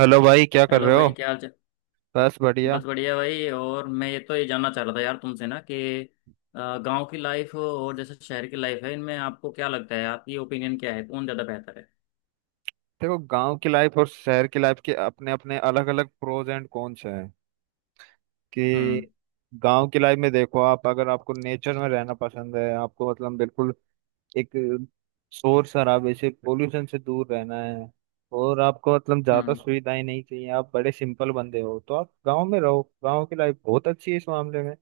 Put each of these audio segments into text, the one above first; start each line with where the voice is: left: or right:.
right: Hello भाई, क्या कर
left: हेलो
right: रहे हो।
left: भाई, क्या हाल चाल।
right: बस बढ़िया।
left: बस बढ़िया भाई। और मैं ये जानना चाह रहा था यार तुमसे ना कि गांव की लाइफ और जैसे शहर की लाइफ है, इनमें आपको क्या लगता है, आपकी ओपिनियन क्या है, कौन ज़्यादा बेहतर है?
right: देखो, गांव की लाइफ और शहर की लाइफ के अपने अपने अलग अलग प्रोज एंड कॉन्स हैं कि
left: हम्म,
right: गांव की लाइफ में देखो, आप अगर आपको नेचर में रहना पसंद है, आपको मतलब बिल्कुल एक शोर शराबे से पोल्यूशन से दूर रहना है, और आपको मतलब ज्यादा
left: हम्म,
right: सुविधाएं नहीं चाहिए, आप बड़े सिंपल बंदे हो तो आप गांव में रहो, गांव की लाइफ बहुत अच्छी है इस मामले में। है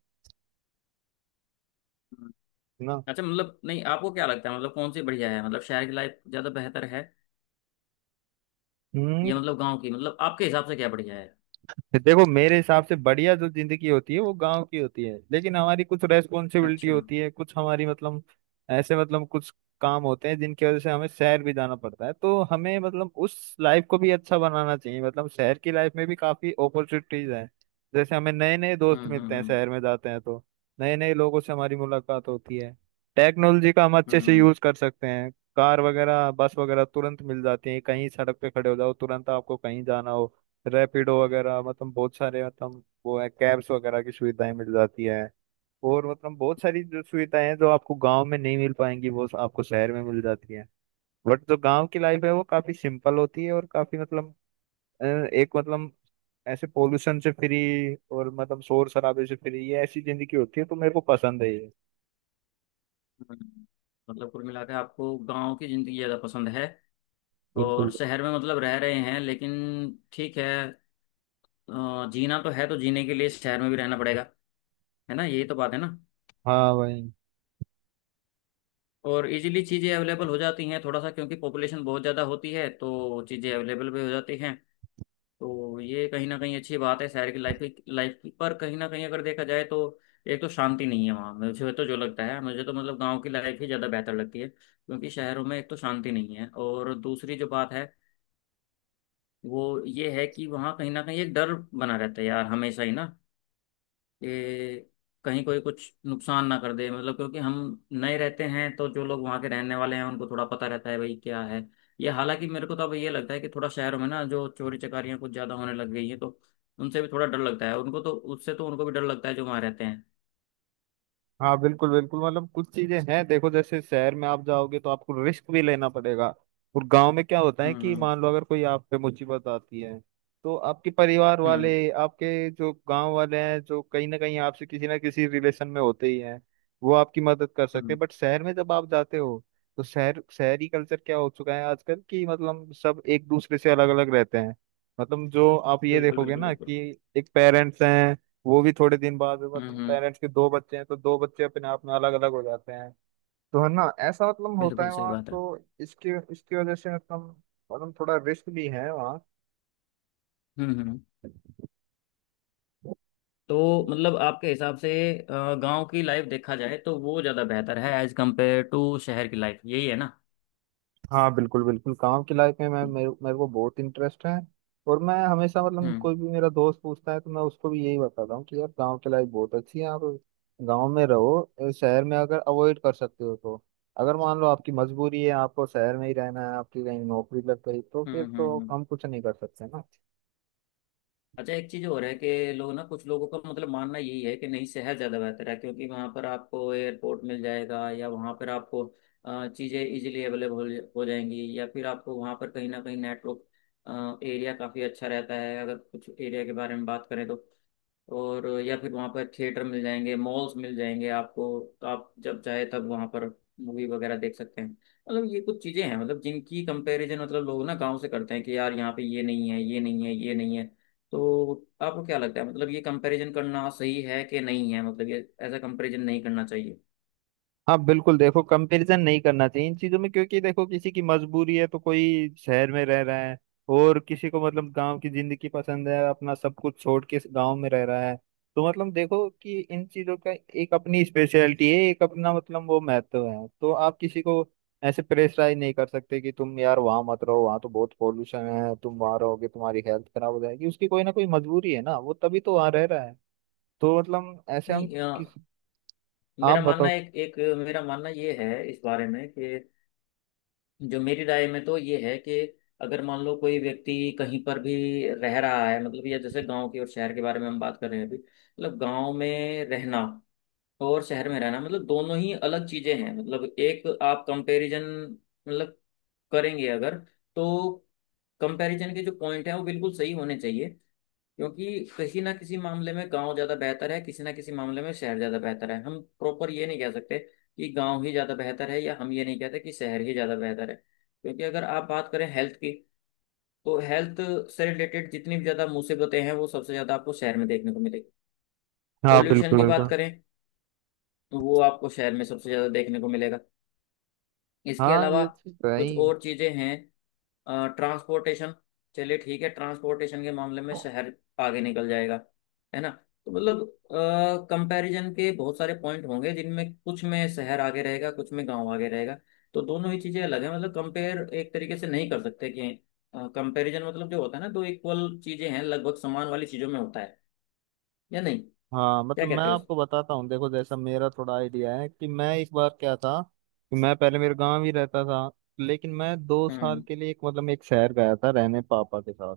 left: हम्म।
right: ना।
left: अच्छा, मतलब नहीं, आपको क्या लगता है, मतलब कौन सी बढ़िया है? मतलब शहर की लाइफ ज़्यादा बेहतर है
right: हम्म।
left: या मतलब गाँव की? मतलब आपके हिसाब से क्या बढ़िया है?
right: देखो, मेरे हिसाब से बढ़िया जो जिंदगी होती है वो गांव की होती है, लेकिन हमारी कुछ रेस्पॉन्सिबिलिटी
left: अच्छा, हम्म,
right: होती है, कुछ हमारी मतलब ऐसे मतलब कुछ काम होते हैं जिनकी वजह से हमें शहर भी जाना पड़ता है, तो हमें मतलब उस लाइफ को भी अच्छा बनाना चाहिए। मतलब शहर की लाइफ में भी काफी अपॉर्चुनिटीज हैं, जैसे हमें नए नए दोस्त
left: हम्म,
right: मिलते हैं,
left: हम्म,
right: शहर में जाते हैं तो नए नए लोगों से हमारी मुलाकात होती है, टेक्नोलॉजी का हम अच्छे से
left: हम्म,
right: यूज कर सकते हैं, कार वगैरह बस वगैरह तुरंत मिल जाती है, कहीं सड़क पे खड़े हो जाओ तुरंत आपको कहीं जाना हो, रैपिडो वगैरह मतलब बहुत सारे मतलब वो है कैब्स वगैरह की सुविधाएं मिल जाती है, और मतलब बहुत सारी जो सुविधाएं हैं जो आपको गांव में नहीं मिल पाएंगी वो आपको शहर में मिल जाती है। बट जो गांव की लाइफ है वो काफी सिंपल होती है, और काफी मतलब एक मतलब ऐसे पोल्यूशन से फ्री और मतलब शोर शराबे से फ्री, ये ऐसी जिंदगी होती है, तो मेरे को पसंद है ये।
left: हम्म। मतलब कुल मिला के आपको गाँव की ज़िंदगी ज़्यादा पसंद है,
right: बिल्कुल।
left: और शहर में मतलब रह रहे हैं लेकिन ठीक है। जीना तो है तो जीने के लिए शहर में भी रहना पड़ेगा। है ना, यही तो बात है ना।
right: हाँ भाई।
left: और इजीली चीज़ें अवेलेबल हो जाती हैं थोड़ा सा, क्योंकि पॉपुलेशन बहुत ज़्यादा होती है तो चीज़ें अवेलेबल भी हो जाती हैं, तो ये कहीं ना कहीं अच्छी बात है शहर की लाइफ की। पर कहीं ना कहीं अगर देखा जाए तो एक तो शांति नहीं है वहाँ। मुझे तो जो लगता है मुझे तो मतलब गांव की लाइफ ही ज़्यादा बेहतर लगती है, क्योंकि शहरों में एक तो शांति नहीं है, और दूसरी जो बात है वो ये है कि वहाँ कहीं ना कहीं एक डर बना रहता है यार हमेशा ही ना, ये कहीं कोई कुछ नुकसान ना कर दे। मतलब क्योंकि हम नए रहते हैं, तो जो लोग वहाँ के रहने वाले हैं उनको थोड़ा पता रहता है भाई क्या है ये। हालांकि मेरे को तो अब ये लगता है कि थोड़ा शहरों में ना जो चोरी चकारियाँ कुछ ज़्यादा होने लग गई है, तो उनसे भी थोड़ा डर लगता है। उनको तो, उससे तो उनको भी डर लगता है जो वहाँ रहते हैं।
right: हाँ बिल्कुल बिल्कुल, मतलब कुछ चीजें हैं, देखो जैसे शहर में आप जाओगे तो आपको रिस्क भी लेना पड़ेगा, और गांव में क्या होता है
left: हम्म,
right: कि
left: हम्म,
right: मान लो अगर कोई आप पे मुसीबत आती है तो आपके परिवार
left: हम्म,
right: वाले, आपके जो गांव वाले हैं जो कहीं ना कहीं आपसे किसी ना किसी रिलेशन में होते ही हैं, वो आपकी मदद कर सकते
left: हम्म,
right: हैं। बट शहर में जब आप जाते हो तो शहरी कल्चर क्या हो चुका है आजकल कि मतलब सब एक दूसरे से अलग अलग रहते हैं। मतलब जो आप ये
left: बिल्कुल
right: देखोगे
left: बिल्कुल
right: ना कि
left: बिल्कुल।
right: एक पेरेंट्स हैं, वो भी थोड़े दिन बाद
left: हम्म,
right: मतलब
left: हम्म,
right: पेरेंट्स के दो बच्चे हैं तो दो बच्चे अपने आप में अलग अलग हो जाते हैं। तो है ना ऐसा मतलब होता
left: बिल्कुल
right: है
left: सही
right: वहाँ
left: बात है।
right: तो इसकी इसकी वजह से मतलब मतलब थोड़ा रिस्क भी है वहाँ।
left: हम्म, हम्म, तो मतलब आपके हिसाब से गांव की लाइफ देखा जाए तो वो ज़्यादा बेहतर है एज कम्पेयर टू शहर की लाइफ, यही है ना?
right: हाँ बिल्कुल बिल्कुल, काम की लाइफ में मैं मेरे को बहुत इंटरेस्ट है, और मैं हमेशा मतलब
left: हम्म,
right: कोई भी मेरा दोस्त पूछता है तो मैं उसको भी यही बताता हूँ कि यार गांव की लाइफ बहुत अच्छी है, आप गांव में रहो। शहर में अगर अवॉइड कर सकते हो तो, अगर मान लो आपकी मजबूरी है, आपको शहर में ही रहना है, आपकी कहीं नौकरी लग गई तो
left: हम्म,
right: फिर
left: हम्म,
right: तो हम कुछ नहीं कर सकते ना।
left: अच्छा, एक चीज और है कि लोग ना, कुछ लोगों का मतलब मानना यही है कि नहीं, शहर ज्यादा बेहतर है, क्योंकि वहां पर आपको एयरपोर्ट मिल जाएगा, या वहां पर आपको चीजें इजीली अवेलेबल हो जाएंगी, या फिर आपको वहां पर कहीं ना कहीं नेटवर्क एरिया काफी अच्छा रहता है अगर कुछ एरिया के बारे में बात करें तो। और या फिर वहाँ पर थिएटर मिल जाएंगे, मॉल्स मिल जाएंगे आपको, तो आप जब चाहे तब वहाँ पर मूवी वगैरह देख सकते हैं। मतलब ये कुछ चीज़ें हैं मतलब जिनकी कंपैरिजन मतलब लोग ना गांव से करते हैं कि यार यहाँ पे ये नहीं है, ये नहीं है, ये नहीं है, तो आपको क्या लगता है, मतलब ये कंपैरिजन करना सही है कि नहीं है? मतलब ये ऐसा कंपैरिजन नहीं करना चाहिए?
right: हाँ बिल्कुल, देखो कंपैरिजन नहीं करना चाहिए इन चीजों में, क्योंकि देखो किसी की मजबूरी है तो कोई शहर में रह रहा है, और किसी को मतलब गांव की जिंदगी पसंद है, अपना सब कुछ छोड़ के गांव में रह रहा है। तो मतलब देखो कि इन चीजों का एक अपनी स्पेशलिटी है, एक अपना मतलब वो महत्व है, तो आप किसी को ऐसे प्रेशराइज नहीं कर सकते कि तुम यार वहां मत रहो, वहां तो बहुत पॉल्यूशन है, तुम वहां रहोगे तुम्हारी हेल्थ खराब हो जाएगी। उसकी कोई ना कोई मजबूरी है ना, वो तभी तो वहां रह रहा है। तो मतलब ऐसे हम
left: नहीं,
right: किस आप
left: मेरा मानना,
right: बताओ।
left: एक एक मेरा मानना ये है इस बारे में कि जो मेरी राय में तो ये है कि अगर मान लो कोई व्यक्ति कहीं पर भी रह रहा है, मतलब ये जैसे गांव की और शहर के बारे में हम बात कर रहे हैं अभी, मतलब गांव में रहना और शहर में रहना, मतलब दोनों ही अलग चीजें हैं। मतलब एक आप कंपैरिजन मतलब करेंगे अगर, तो कंपैरिजन के जो पॉइंट हैं वो बिल्कुल सही होने चाहिए, क्योंकि किसी ना किसी मामले में गांव ज्यादा बेहतर है, किसी ना किसी मामले में शहर ज्यादा बेहतर है। हम प्रॉपर ये नहीं कह सकते कि गांव ही ज्यादा बेहतर है, या हम ये नहीं कहते कि शहर ही ज्यादा बेहतर है, क्योंकि अगर आप बात करें हेल्थ की, तो हेल्थ से रिलेटेड जितनी भी ज्यादा मुसीबतें हैं वो सबसे ज्यादा आपको शहर में देखने को मिलेगी।
right: हाँ
left: पॉल्यूशन
right: बिल्कुल
left: की बात
right: बिल्कुल।
left: करें, तो वो आपको शहर में सबसे ज्यादा देखने को मिलेगा। इसके
right: हाँ
left: अलावा
right: ये चीज तो है
left: कुछ
right: ही।
left: और चीजें हैं, ट्रांसपोर्टेशन, चलिए ठीक है, ट्रांसपोर्टेशन के मामले में शहर आगे निकल जाएगा, है ना। तो मतलब कंपैरिजन के बहुत सारे पॉइंट होंगे जिनमें कुछ में शहर आगे रहेगा, कुछ में गांव आगे रहेगा। तो दोनों ही चीजें अलग है, मतलब कंपेयर एक तरीके से नहीं कर सकते कि, कंपैरिजन मतलब जो होता है ना, दो इक्वल चीजें हैं, लगभग समान वाली चीजों में होता है या नहीं।
right: हाँ
left: क्या
right: मतलब मैं
left: कहते हो
right: आपको बताता हूँ, देखो जैसा मेरा थोड़ा आइडिया है कि मैं एक बार क्या था कि मैं पहले मेरे गांव ही रहता था, लेकिन मैं दो साल
left: हम्म,
right: के लिए एक मतलब एक शहर गया था रहने, पापा के साथ।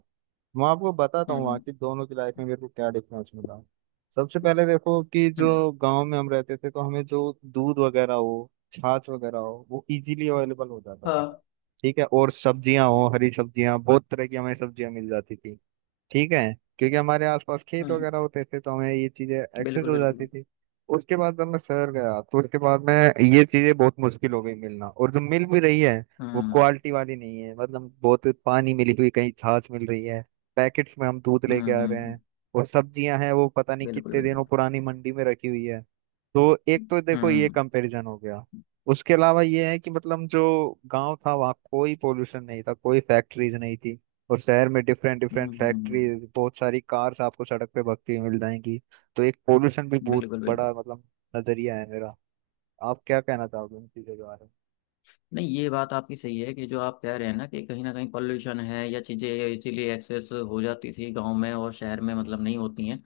right: मैं आपको बताता हूँ वहाँ
left: हम्म,
right: की दोनों की लाइफ में मेरे को क्या डिफरेंस मिला। सबसे पहले देखो कि
left: हम्म।
right: जो गांव में हम रहते थे तो हमें जो दूध वगैरह हो, छाछ वगैरह हो, वो इजीली अवेलेबल हो जाता था।
left: हाँ।
right: ठीक है। और सब्जियां हो, हरी सब्जियां, बहुत तरह की हमें सब्जियां मिल जाती थी। ठीक है। क्योंकि हमारे आसपास खेत
left: हम्म,
right: वगैरह होते थे तो हमें ये चीजें एक्सेस
left: बिल्कुल
right: हो जाती
left: बिल्कुल।
right: थी। उसके बाद जब मैं शहर गया तो उसके बाद में ये चीजें बहुत मुश्किल हो गई मिलना, और जो मिल भी रही है वो
left: हम्म,
right: क्वालिटी वाली नहीं है, मतलब बहुत पानी मिली हुई कहीं छाछ मिल रही है, पैकेट्स में हम दूध
left: हम्म,
right: लेके आ रहे हैं, और सब्जियां हैं वो पता नहीं
left: बिल्कुल
right: कितने दिनों
left: बिल्कुल।
right: पुरानी मंडी में रखी हुई है। तो एक
left: हम्म,
right: तो देखो ये
left: हम्म,
right: कंपैरिजन हो गया। उसके अलावा ये है कि मतलब जो गांव था वहाँ कोई पोल्यूशन नहीं था, कोई फैक्ट्रीज नहीं थी, और शहर में डिफरेंट
left: हम्म,
right: डिफरेंट
left: हम्म।
right: फैक्ट्रीज, बहुत सारी कार्स आपको सड़क पे भगती हुई मिल जाएंगी। तो एक पोल्यूशन भी बहुत
left: बिल्कुल बिल्कुल।
right: बड़ा मतलब नजरिया है मेरा। आप क्या कहना चाहोगे इन चीजों के बारे में?
left: नहीं, ये बात आपकी सही है, कि जो आप कह रहे हैं ना कि कहीं ना कहीं पॉल्यूशन है, या चीज़ें इसीलिए एक्सेस हो जाती थी गांव में, और शहर में मतलब नहीं होती हैं।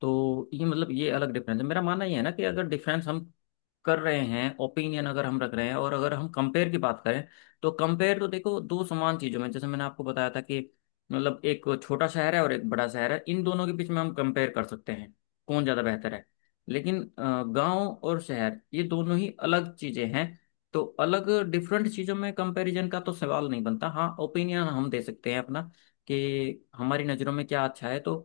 left: तो ये मतलब ये अलग डिफरेंस है। मेरा मानना ये है ना कि अगर डिफरेंस हम कर रहे हैं, ओपिनियन अगर हम रख रहे हैं, और अगर हम कंपेयर की बात करें, तो कंपेयर तो देखो दो समान चीज़ों में, जैसे मैंने आपको बताया था कि मतलब एक छोटा शहर है और एक बड़ा शहर है, इन दोनों के बीच में हम कंपेयर कर सकते हैं कौन ज़्यादा बेहतर है। लेकिन गांव और शहर ये दोनों ही अलग चीज़ें हैं, तो अलग डिफरेंट चीज़ों में कंपैरिजन का तो सवाल नहीं बनता। हाँ, ओपिनियन हम दे सकते हैं अपना, कि हमारी नज़रों में क्या अच्छा है, तो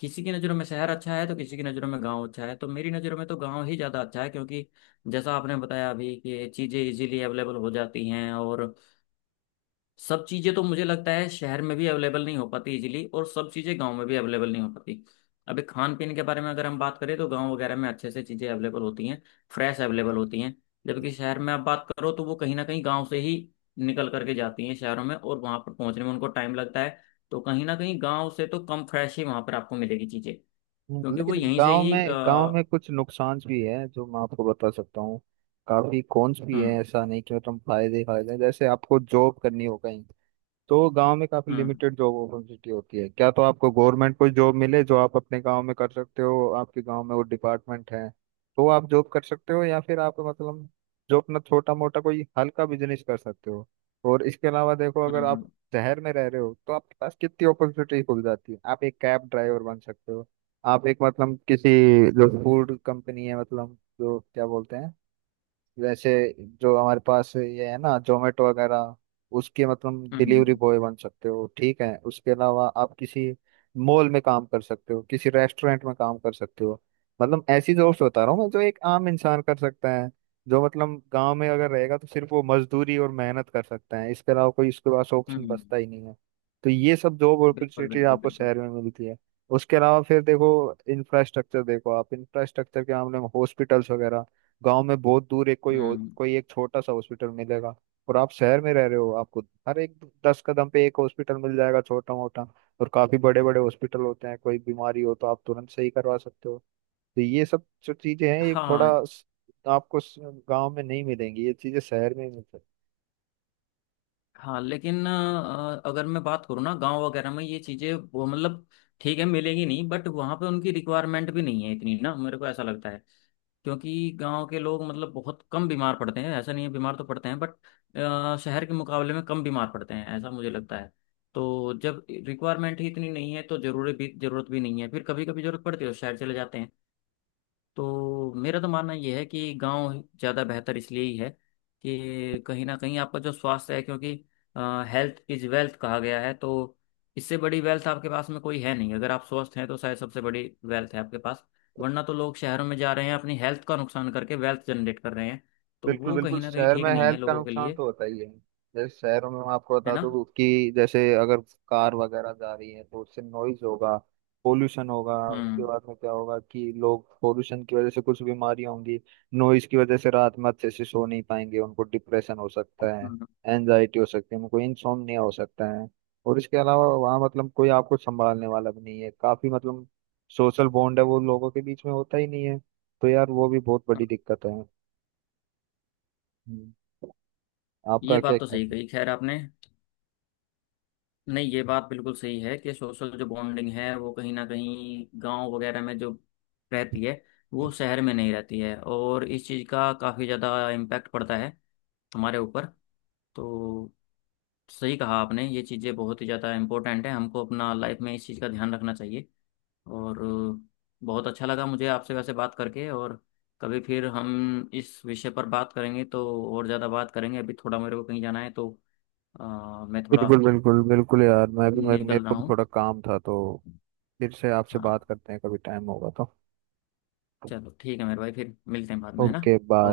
left: किसी की नज़रों में शहर अच्छा है तो किसी की नज़रों में गांव अच्छा है। तो मेरी नज़रों में तो गांव ही ज़्यादा अच्छा है, क्योंकि जैसा आपने बताया अभी कि चीज़ें इजीली अवेलेबल हो जाती हैं, और सब चीज़ें तो मुझे लगता है शहर में भी अवेलेबल नहीं हो पाती इजीली, और सब चीज़ें गांव में भी अवेलेबल नहीं हो पाती। अभी खान पीन के बारे में अगर हम बात करें, तो गांव वगैरह में अच्छे से चीज़ें अवेलेबल होती हैं, फ्रेश अवेलेबल होती हैं, जबकि शहर में आप बात करो तो वो कहीं ना कहीं गाँव से ही निकल करके जाती हैं शहरों में, और वहाँ पर पहुँचने में उनको टाइम लगता है, तो कहीं ना कहीं गाँव से तो कम फ्रेश ही वहाँ पर आपको मिलेगी चीज़ें,
right: हम्म।
left: क्योंकि वो
right: लेकिन
left: यहीं से ही
right: गांव में कुछ नुकसान भी है जो मैं आपको बता सकता हूँ, काफी कॉन्स भी है,
left: हम्म,
right: ऐसा नहीं कि मतलब फायदे ही फायदे हैं। जैसे आपको जॉब करनी हो कहीं तो गांव में काफी
left: हम्म,
right: लिमिटेड जॉब अपॉर्चुनिटी होती है, क्या तो आपको गवर्नमेंट कोई जॉब मिले जो आप अपने गांव में कर सकते हो, आपके गांव में वो डिपार्टमेंट है तो आप जॉब कर सकते हो, या फिर आप मतलब जो अपना छोटा मोटा कोई हल्का बिजनेस कर सकते हो। और इसके अलावा देखो,
left: हम्म,
right: अगर आप
left: हम्म,
right: शहर में रह रहे हो तो आपके पास कितनी अपॉर्चुनिटी खुल जाती है, आप एक कैब ड्राइवर बन सकते हो, आप एक मतलब किसी जो फूड कंपनी है, मतलब जो क्या बोलते हैं वैसे, जो हमारे पास ये है ना, जोमेटो वगैरह, उसके मतलब
left: हम्म,
right: डिलीवरी बॉय बन सकते हो। ठीक है। उसके अलावा आप किसी मॉल में काम कर सकते हो, किसी रेस्टोरेंट में काम कर सकते हो, मतलब ऐसी जॉब्स बता रहा हूँ मैं जो एक आम इंसान कर सकता है, जो मतलब गांव में अगर रहेगा तो सिर्फ वो मजदूरी और मेहनत कर सकता है, इसके अलावा कोई उसके पास ऑप्शन
left: हम्म,
right: बचता ही नहीं है। तो ये सब जॉब
left: बिल्कुल
right: अपॉर्चुनिटी
left: बिल्कुल
right: आपको
left: बिल्कुल।
right: शहर में मिलती है। उसके अलावा फिर देखो इंफ्रास्ट्रक्चर, देखो आप इंफ्रास्ट्रक्चर के मामले में हॉस्पिटल्स वगैरह गांव में बहुत दूर, एक
left: हम्म।
right: कोई एक छोटा सा हॉस्पिटल मिलेगा, और आप शहर में रह रहे हो आपको हर एक दस कदम पे एक हॉस्पिटल मिल जाएगा, छोटा मोटा, और काफी बड़े बड़े हॉस्पिटल होते हैं, कोई बीमारी हो तो आप तुरंत सही करवा सकते हो। तो ये सब जो चीजें हैं, ये
left: हाँ।
right: थोड़ा आपको गांव में नहीं मिलेंगी, ये चीजें शहर में मिलती हैं।
left: हाँ, लेकिन अगर मैं बात करूँ ना, गांव वगैरह में ये चीज़ें वो मतलब ठीक है मिलेगी नहीं, बट वहाँ पे उनकी रिक्वायरमेंट भी नहीं है इतनी ना, मेरे को ऐसा लगता है। क्योंकि गांव के लोग मतलब बहुत कम बीमार पड़ते हैं, ऐसा नहीं है बीमार तो पड़ते हैं, बट शहर के मुकाबले में कम बीमार पड़ते हैं, ऐसा मुझे लगता है। तो जब रिक्वायरमेंट ही इतनी नहीं है तो जरूरी भी, जरूरत भी नहीं है। फिर कभी कभी जरूरत पड़ती है तो शहर चले जाते हैं। तो मेरा तो मानना यह है कि गांव ज़्यादा बेहतर इसलिए ही है कि कहीं ना कहीं आपका जो स्वास्थ्य है, क्योंकि हेल्थ इज वेल्थ कहा गया है, तो इससे बड़ी वेल्थ आपके पास में कोई है नहीं। अगर आप स्वस्थ हैं तो शायद सबसे बड़ी वेल्थ है आपके पास। वरना तो लोग शहरों में जा रहे हैं अपनी हेल्थ का नुकसान करके वेल्थ जनरेट कर रहे हैं, तो
right: बिल्कुल
left: वो
right: बिल्कुल,
left: कहीं ना कहीं
right: शहर
left: ठीक
right: में
left: नहीं है
right: हेल्थ का
left: लोगों के
right: नुकसान
left: लिए,
right: तो होता ही है, जैसे शहरों में मैं आपको
left: है
right: बता
left: ना।
right: दूं कि जैसे अगर कार वगैरह जा रही है तो उससे नॉइज होगा, पोल्यूशन होगा, उसके
left: हम्म,
right: बाद में क्या होगा कि लोग पोल्यूशन की वजह से कुछ बीमारियां होंगी, नॉइज की वजह से रात में अच्छे से सो नहीं पाएंगे, उनको डिप्रेशन हो सकता है,
left: हम्म,
right: एनजाइटी हो सकती है, उनको इंसोम्निया हो सकता है। और इसके अलावा वहाँ मतलब कोई आपको संभालने वाला भी नहीं है, काफी मतलब सोशल बॉन्ड है वो लोगों के बीच में होता ही नहीं है, तो यार वो भी बहुत बड़ी
left: हम्म।
right: दिक्कत है। हम्म।
left: ये
right: आपका क्या
left: बात तो
right: ख्याल
left: सही
right: है?
left: कही खैर आपने। नहीं, ये बात बिल्कुल सही है कि सोशल जो बॉन्डिंग है वो कहीं ना कहीं गांव वगैरह में जो रहती है वो शहर में नहीं रहती है, और इस चीज़ का काफ़ी ज़्यादा इम्पैक्ट पड़ता है हमारे ऊपर। तो सही कहा आपने, ये चीज़ें बहुत ही ज़्यादा इम्पोर्टेंट है, हमको अपना लाइफ में इस चीज़ का ध्यान रखना चाहिए। और बहुत अच्छा लगा मुझे आपसे वैसे बात करके, और कभी फिर हम इस विषय पर बात करेंगे तो और ज़्यादा बात करेंगे। अभी थोड़ा मेरे को कहीं जाना है तो मैं थोड़ा
right: बिल्कुल बिल्कुल बिल्कुल, यार मैं भी मेरे मेरे
left: निकल रहा
right: को भी
left: हूँ।
right: थोड़ा काम था, तो फिर से आपसे बात
left: हाँ,
right: करते हैं कभी टाइम होगा तो।
left: चलो ठीक है मेरे भाई, फिर मिलते हैं बाद में, है ना।
right: Okay bye.
left: ओके।